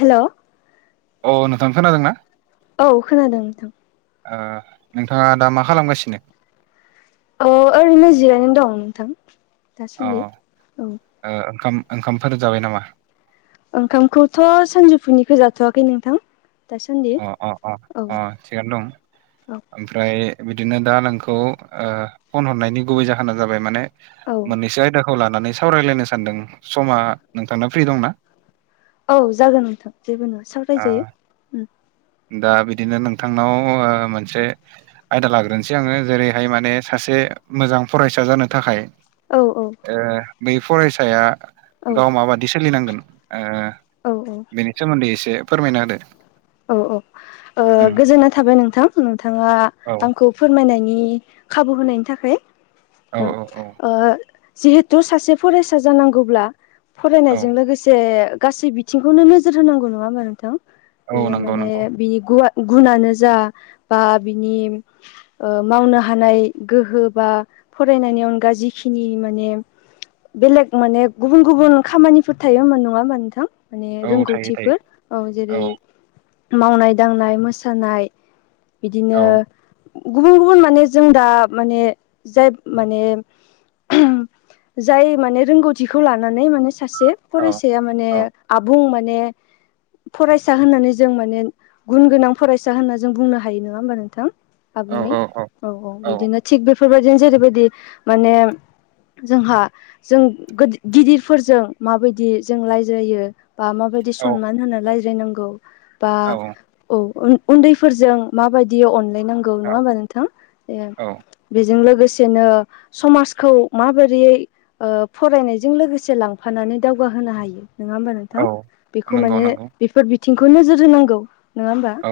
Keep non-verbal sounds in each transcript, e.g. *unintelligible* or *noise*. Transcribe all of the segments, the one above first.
हेल' अ नोंथां खोनादों ना? औ खोनादों नोंथां। ओ नोंथाङा दा मा खालामगासिनो? औ ओरैनो जिरायना दं नोंथां अ दासान्दि औ ओ खाम ओंखामफोर जाबाय नामा? ओंखामखौथ' सानजौफुनिखौ जाथ'वाखै नोंथां। दासान्दि अ अ अ औ अ थिगानो दं। औ ओमफ्राय बिदिनो दा नोंखौ ओ फन हरनायनि गुबै जाहोना जाबाय माने औ मोननैसो आयदाखौ लानानै सावरायलायनो सानदों समा नोंथांना फ्रि दंना? औ जागोन नोंथां जेबो नङा सावराय ओ जायो। दा बिदिनो नोंथांनाव ओ मोनसे आयदा लाग्रोनोसै आङो जेरैहाय माने सासे मोजां फरायसा जानो थाखाय औ औ ओ बै फरायसाया औ गाव माबादि सोलिनांगोन ओ औ औ बेनि सोमोन्दै एसे फोरमायना होदो औ औ ओ उम गोजोनना थाबाय नोंथां नोंथाङा औ खौ फोरमायनायनि खाबु होनायनि थाखाय औ औ औ जिहेथु सासे फरायसा जानांगौब्ला औ फरायनायजों लोगोसे गासै बिथिंखौनो नोजोर होनांगौ नङा होमबा नोंथां औ बेयो नंगौ माने नंगौ बिनि गुवा गुनानो जा बा बिनि ओ मावनो हानाय गोहो बा फरायनायनि अनगा जिखिनि माने बेलेग माने गुबुन गुबुन खामानिफोर थायो होमबा नङा होमबा नोंथां माने औ थायो थायो रोंगौथिफोर औ औ जेरै मावनाय दांनाय मोसानाय औ बिदिनो गुबुन गुबुन माने जों दा माने जाय माने जाय माने रोंगौथिखौ लानानै माने सासे औ फरायसाया माने औ आबुं माने फरायस सा होननानै जों माने गुन गोनां फरायसा होनना जों बुंनो हायो नङा होमबा नोंथां? आबुङै औ औ बिदिनो थिग बेफोरबायदिनो जेरैबायदि माने जोंहा जों गोदि गिदिरफोरजों माबायदि जों लायज्रायो बा माबायदि सनमान होनो रायज्रायनांगौ बा औ औ ओम उन्दैफोरजों माबायदि अनलायनांगौ नङा होमबा नोंथां ओ? औ बेजों लोगोसेनो समाजखौ माबोरैयै ओ फरायनायजों लोगोसे लांफानानै दावगाहोनो हायो नङा होमबा औ नोंथां औ बेखौ नंगौ माने नंगौ बेफोर बिथिंखौ नोजोर होनांगौ नङा होमबा औ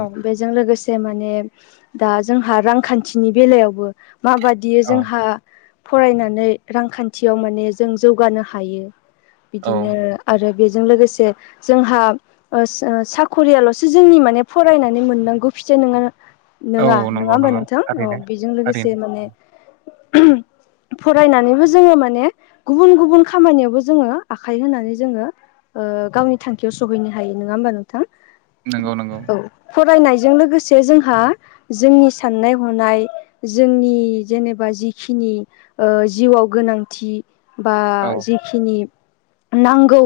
औ बेजों लोगोसे माने दा जोंहा रांखान्थिनि बेलायावबो माबायदि बि औ जोंहा फरायनानै रांखान्थियाव माने जों जौगानो हायो औ बिदिनो आरो बेजों लोगोसे जोंहा साखरियाल'सो जोंनि माने फरायनानै मोननांगौ फिथाइ नङा औ नोङा नङा नंगौ होमबा नंगौ नोंथां औ थारैनो बेजों थारैनो लोगोसे माने फरायनानैबो जोङो माने गुबुन गुबुन खामानियावबो जोङो आखाइ होनानै जोङो ओ गावनि थांखियाव सहैनो हायो नङा होमबा नोंथां नंगौ नंगौ औ फरायनायजों लोगोसे जोंहा जोंनि साननाय हनाय जोंनि जेनेबा जिखिनि ओ जिउआव गोनांथि बा औ जिखिनि नांगौ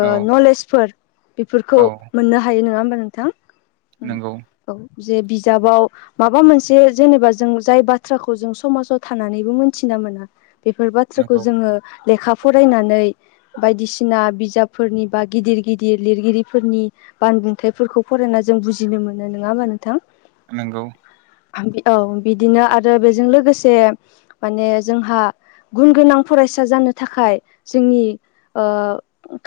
औ नलेजफोर बेफोरखौ औ मोननो हायो नङा होमबा नोंथां? उम नंगौ औ जे बिजाबाव माबा मोनसे जेनेबा जों जाय बाथ्राखौ जों समाजाव थानानैबो मोन्थिना मोना बेफोर बाथ्राखौ नंगौ जोङो लेखा फरायनानै बायदिसिना बिजाबफोरनि बा गिदिर गिदिर लिरगिरिफोरनि बानबुंथाइफोरखौ फरायना जों बुजिनो मोनो नङा होमबा नोंथां नोंगौ औ बिदिनो आरो बेजों लोगोसे माने जोंहा गुन गोनां फरायसा जानो थाखाय जोंनि ओ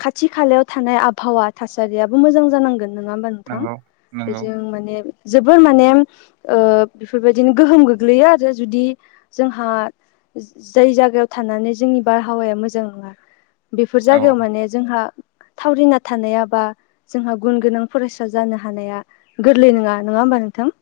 खाथि खालायाव थानाय आब आबहावा थासारियाबो मोजां जानांगोन नङा होमबा नोंथां नंगौ नंगौ बेजों माने जोबोर माने ओ बेफोरबायदिनो गोहोम गोग्लैयो आरो जुदि जोंहा जाय जायगायाव थानानै जोंनि बारहावाया मोजां नङा बेफोर औ जायगायाव माने जोंहा थावरिना थानाया बा जोंहा गुन गोनां फरायसा जानो हानाया गोरलै नङा नङा होमबा नोंथां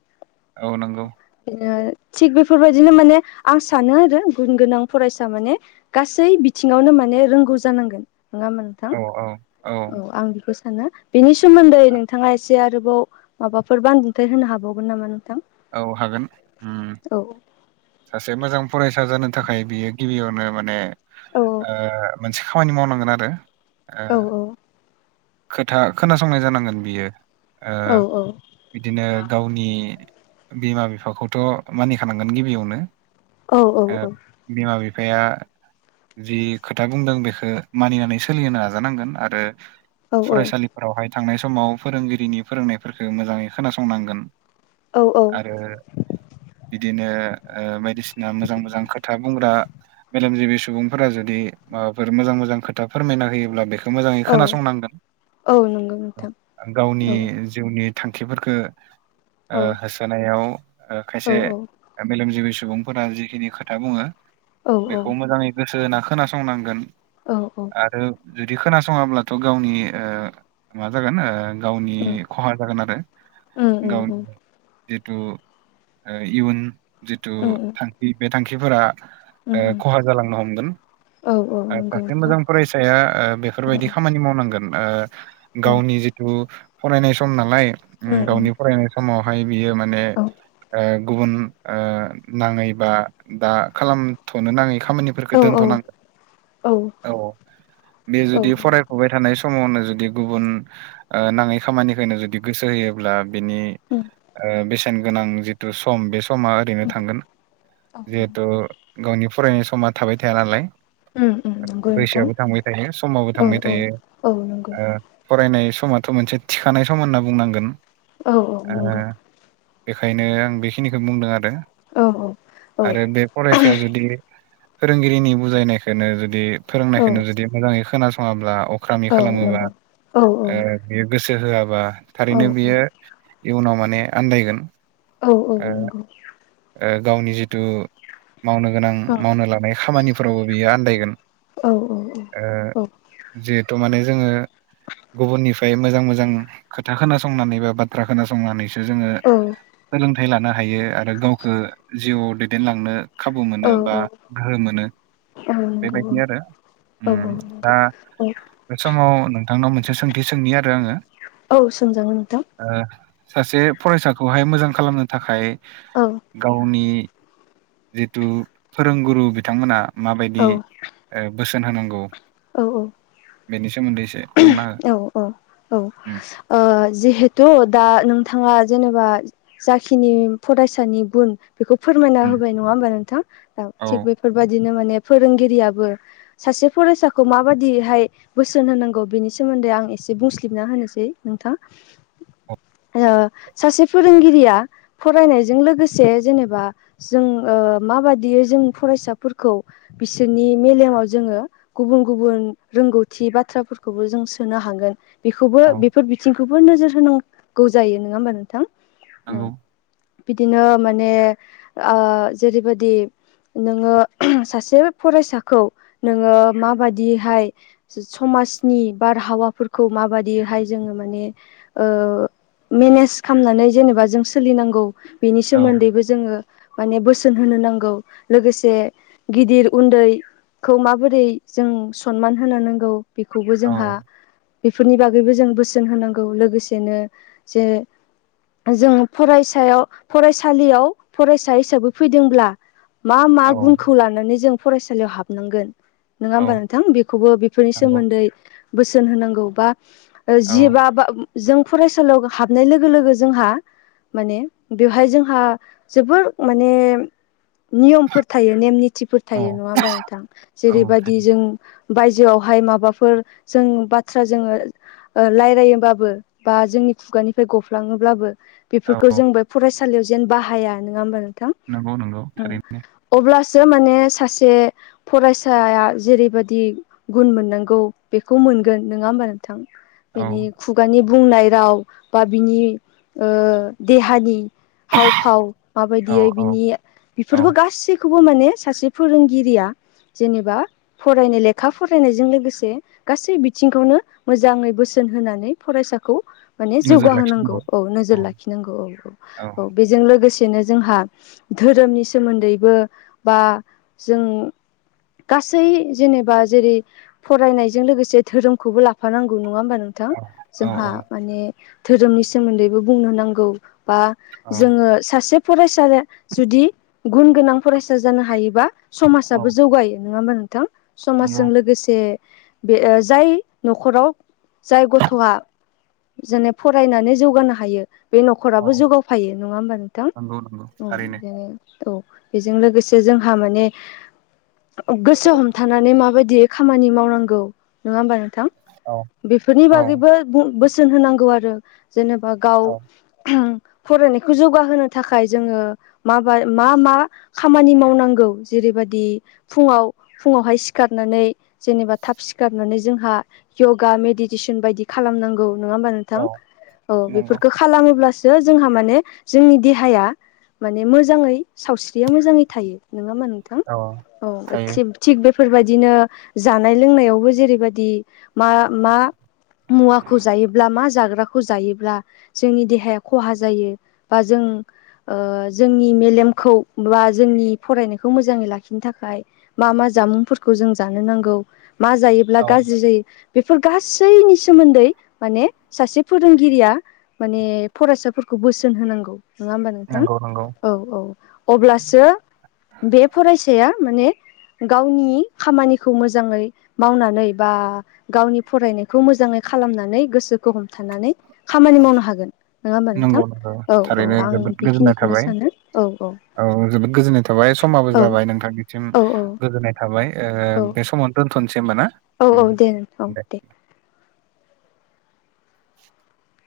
औ नंगौ *unintelligible* थिग बेफोरबायदिनो माने आं सानो आरो गुन गोनां फरायसा माने गासै बिथिङावनो माने रोंगौ जानांगोन *unintelligible* औ औ औ। आं बेखौ सानो। बेनि सोमोन्दै नोंथाङा एसे आरोबाव माबाफोर बान्दुंथाय होनो हाबावगोन नामा नोंथां? औ हागोन। उम औ। सासे मोजां फरायसा जानो थाखाय बियो गिबियावनो माने ओ औ मोनसे खामानि मावनांगोन आरो ओ खोथा खोनासंनाय जानांगोन बियो ओ बिदिनो गावनि बिमा बिफाखौथ' मानिखानांगोन गिबियावनो औ ओ बिमा बिफाया जि खोथा बुंदों बेखौ मानिनानै सोलिहोनो नाजानांगोन आरो औ फरायसालिफोरावहाय थांनाय समाव फोरोंगिरिनि फोरोंनायफोरखौ मोजाङै खोनासंनांगोन आरो बिदिनो बायदिसिना मोजां मोजां खोथा बुंग्रा मेलेमजिबि सुबुंफोरा जुदि माबाफोर मोजां मोजां खोथा फोरमायना होयोब्ला बेखौ मोजाङै खोनासंनांगोन गावनि जिउनि थांखिफोरखौ होसोनायाव ओ खायसे मेलेमजिबि सुबुंफोरा जिखिनि खोथा बुङो उम बेखौ उम मोजाङै गोसो होना खोनासंनांगोन। औ औ। आरो जुदि खोनासङाब्लाथ' गावनि ओ मा जागोन ओ गावनि खहा जागोन आरो उम गावनि। जिथु इयुन जिथु उम उम थांखि बे थांखिफोरा ओ उम खहा जालांनो हमगोन औ औ नंगौ सासे नोंथां मोजां फरायसाया ओ बेफोरबायदि खामानि मावनांगोन ओ उम गावनि जिथु फरायनाय सम नालाय उम गावनि फरायनाय समावहाय बियो माने औ ओ गुबुन ओ नाङै बा दा खालामथ'नो नाङै खामानि फोरखौ औ दोनथ'नांगोन औ बे औ जुदि उम फराय फुबाय थानाय समावनो जुदि गुबुन नाङै खामानिखौनो जुदि गोसो होयोब्ला बिनि ओ बेसेन गोनां जिथु सम बे स समा ओरैनो थांगोन उम जिहेथु गावनि फरायनाय समा थाबाय थाया नालाय। उम नंगौ नोंथां बैसोआवबो थांबाय थायो समाबो औ थांबाय औ थायो औ नंगौ ओ फरायनाय समाथ' मोनसे थिखानाय सम होनना बुंनांगोन औ औ ओ नंगौ बेखायनो आं बेखिनिखौ बुंदों आरो। औ औ आरो बे फरायसाया जुदि फोरोंगिरिनि बुजायनायखोनो जुदि फोरोंनायखौनो जुदि मोजाङै खोनासङाब्ला अक्रामि औ खालामोबा नंगौ औ ओ बेयो गोसो होआबा औ थारैनो बियो इयुनाव माने आन्दायगोन। औ औ ओ नंगौ। ओ गावनि जिथु मावनो गोनां औ मावनो लानाय खामानिफोरावबो बियो आन्दायगोन। औ औ ओ औ औ। जिहेथु माने जोङो गुबुननिफ्राय मोजां मोजां खोथा खोनासंनानै बा बाथ्रा खोनासंनानै जोङो औ सोलोंथाइ लानो हायो आरो गावखौ जिउआव दैदेनलांनो खाबु औ मोनो बा औ गोहो मोनो। बेबायदि नंगौ आरो औ उम औ नंगौ औ दा बे समाव नोंथांनाव मोनसे सोंथि सोंनि आरो आङो। *inaudible* औ सोंजागोन नोंथां। ओ सासे फरायसाखौहाय मोजां खालामनो थाखाय औ गावनि जिथु फोरोंगुरु बिथांमोना औ माबायदि ओ बोसोन होनांगौ। औ औ। बेनि सोमोन्दै एसे बुंना हो औ औ औ उम ओ जिहेथु दा नोंथाङा जेनेबा जाखिनि फरायसानि गुन बेखौ फोरमायना उम होबाय नङा होमबा नोंथां औ थिग बे बेफोरबादिनो माने फोरोंगिरियाबो सासे फरायसाखौ माबादिहाय बोसोन होनांगौ बेनि स सोमोन्दै आं एसे बुंस्लिबना होनोसै नोंथां। औ ओ सासे फोरोंगिरिया फरायनायजों लोगोसे जेनेबा जों ओ माबादियै जों फरायसाफोरखौ बिसोरनि मेलेमाव जोङो गुबुन गुबुन रोंगौथि बाथ्राफोरखौबो जों सो सोनो हागोन बेखौबो औ बेफोर बिथिंखौबो नोजोर होनांगौ जायो नङा होमबा नोंथां? नंगौ बिदिनो माने ओ जेरैबादि नोङो सासे फरायसाखौ नोङो माबादिहाय समाजनि बारहावाफोरखौ माबादिहाय जोङो माने ओ मेनेज खामनानै जेनेबा जों सोलिनांगौ बेनि औ सोमोन्दैबो जोङो माने बोसोन होनो नांगौ लोगोसे गिदिर उन्दै खौ माबोरै जों सनमान होनो नांगौ बिखौबो जोंहा औ बेफोरनि बागैबो जों बोसोन होनांगौ लोगोसेनो जे जों फरायसायाव फरायसालियाव फरायसा हिसाबै फैदोंब्ला मा मा औ गुनखौ लानानै जों फरायसालियाव हाबनांगोन। नोङा औ होमबा नोंथां बेखौबो बेफोरनि नंगौ सोमोन्दै बोसोन होनांगौ बा ओ औ जि बा बा जों फरायसालियाव हाबनाय लोगो लोगो जोंहा माने बेवहाय जोंहा जोबोर माने नियमफोर थायो नेम निथिफोर औ थायो नङा होमबा नोंथां? औ जेरैबायदि थायो जों बायजोआवहाय माबाफोर जों बाथ्रा जोङो ओ रायलायोबाबो बा जोंनि खुगानिफ्राय गफ्लाङोब्लाबो औ बेफोरखौ औ जोंबो बे फरायसालियाव जेन बाहाया नोङा होमबा नोंथां? नंगौ नंगौ उम थारैनो। अब्लासो माने सासे फरायसाया जेरैबादि गुन मोननांगौ बेखौ मोनगोन नङा होमबा नोंथां? औ बेनि खुगानि बुंनाय राव बा बिनि ओ देहानि हाव फाव औ माबायदियै औ बिनि औ बेफोरखौ गासिख खौबो माने सासे फोरोंगिरिया जेनेबा फरायनाय लेखा फरायनायजों लोगोसे गासै बिथिंखौनो मोजाङै बोसोन होनानै फरायसाखौ माने नोजोर जौगाहोनांगौ लाखिनांगौ औ नोजोर लाखिनांगौ औ औ औ। बेजों लोगोसेनो जोंहा धोरोमनि सोमोन्दैबो बा जों गासै जेनेबा जेरै फरायनाय जों लोगोसे धोरोमखौबो लाफानांगौ नङा होमबा नोंथां? औ जोंहा औ माने धोरोमनि सोमोन्दैबो बुंनो नांगौ बा औ जोङो सासे फरायसाया जुदि गुन गोनां फरायसा जानो हायोबा समाजाबो औ जौगायो नङा होमबा नोंथां? नंगौ समाजजों लोगोसे बे ओ जाय न'खराव जाय गथ'आ जोने फरायनानै जौगानो हायो। बे औ न'खराबो जौगावफायो नङा होमबा नोंथां? नंगौ नंगौ औ थारैनो नोंगौ। औ बेजों लोगोसे जोंहा माने गोसो हमथानानै माबायदि खामानि मावनांगौ नङा होमबा नोंथां? औ बेफोरनि औ बागैबो बु बोसोन होनांगौ आरो जेनेबा गाव औ फरायनायखौ जौगाहोनो थाखाय जोङो माबाय मा मा खामानि मावनांगौ जेरैबादि फुङाव फुङावहाय सिखारनानै जेनेबा थाफ सिखारनानै जोंहा य'गा मेडिटेसन बायदि खालामनांगौ नङा होमबा नों थां औ औ नंगौ बेफोरखौ खालामोब्लासो जोंहा माने जोंनि देहाया माने मोजाङै सावस्रिया मोजाङै थायो नंङा ओम नोंथां औ औ थायो थिब थिख बेफोरबायदिनो जानाय लोंनायावबो जेरैबादि मा मा मुवाखौ जायोब्ला मा जाग्राखौ जायोब्ला जोंनि देहाया खहा जायो। बा जों ओ जोंनि मेलेमखौ बा जोंनि फरायनायखौ मोजाङै लाखिनो थाखाय मा मा जामुंफोरखौ जों जानो नांगौ मा जायोब्ला औ गाज्रि जायो। बेफोर गासैनि सोमोन्दै माने सासे फोरोंगिरिया माने फरायसाफोरखौ बोसोन होनांगौ नङा होमबा नोंथां? नंगौ नंगौ औ औ अब्लासो बे फरायसाया माने गावनि खामानिखौ मोजां जाङै मावनानै बा गावनि फरायनायखौ मोजांङै खालामनानै गोसोखौ हमथानानै खामानि मावनो हागोन, नंङा होमबा नंगौ नोंथां? नंगौ औ औ थारैनो आं जोबोद गोजोननाय बेखिनिखौनो थाबाय सानो औ औ। औ जोबोद गोजोननाय थाबाय समाबो औ जाबाय नोंथांनिसिम औ गोजोननाय थाबाय ओ औ बे समाव दोनथ'नोसै होनबा ना? औ औ दे उम। औ दे। *inaudible*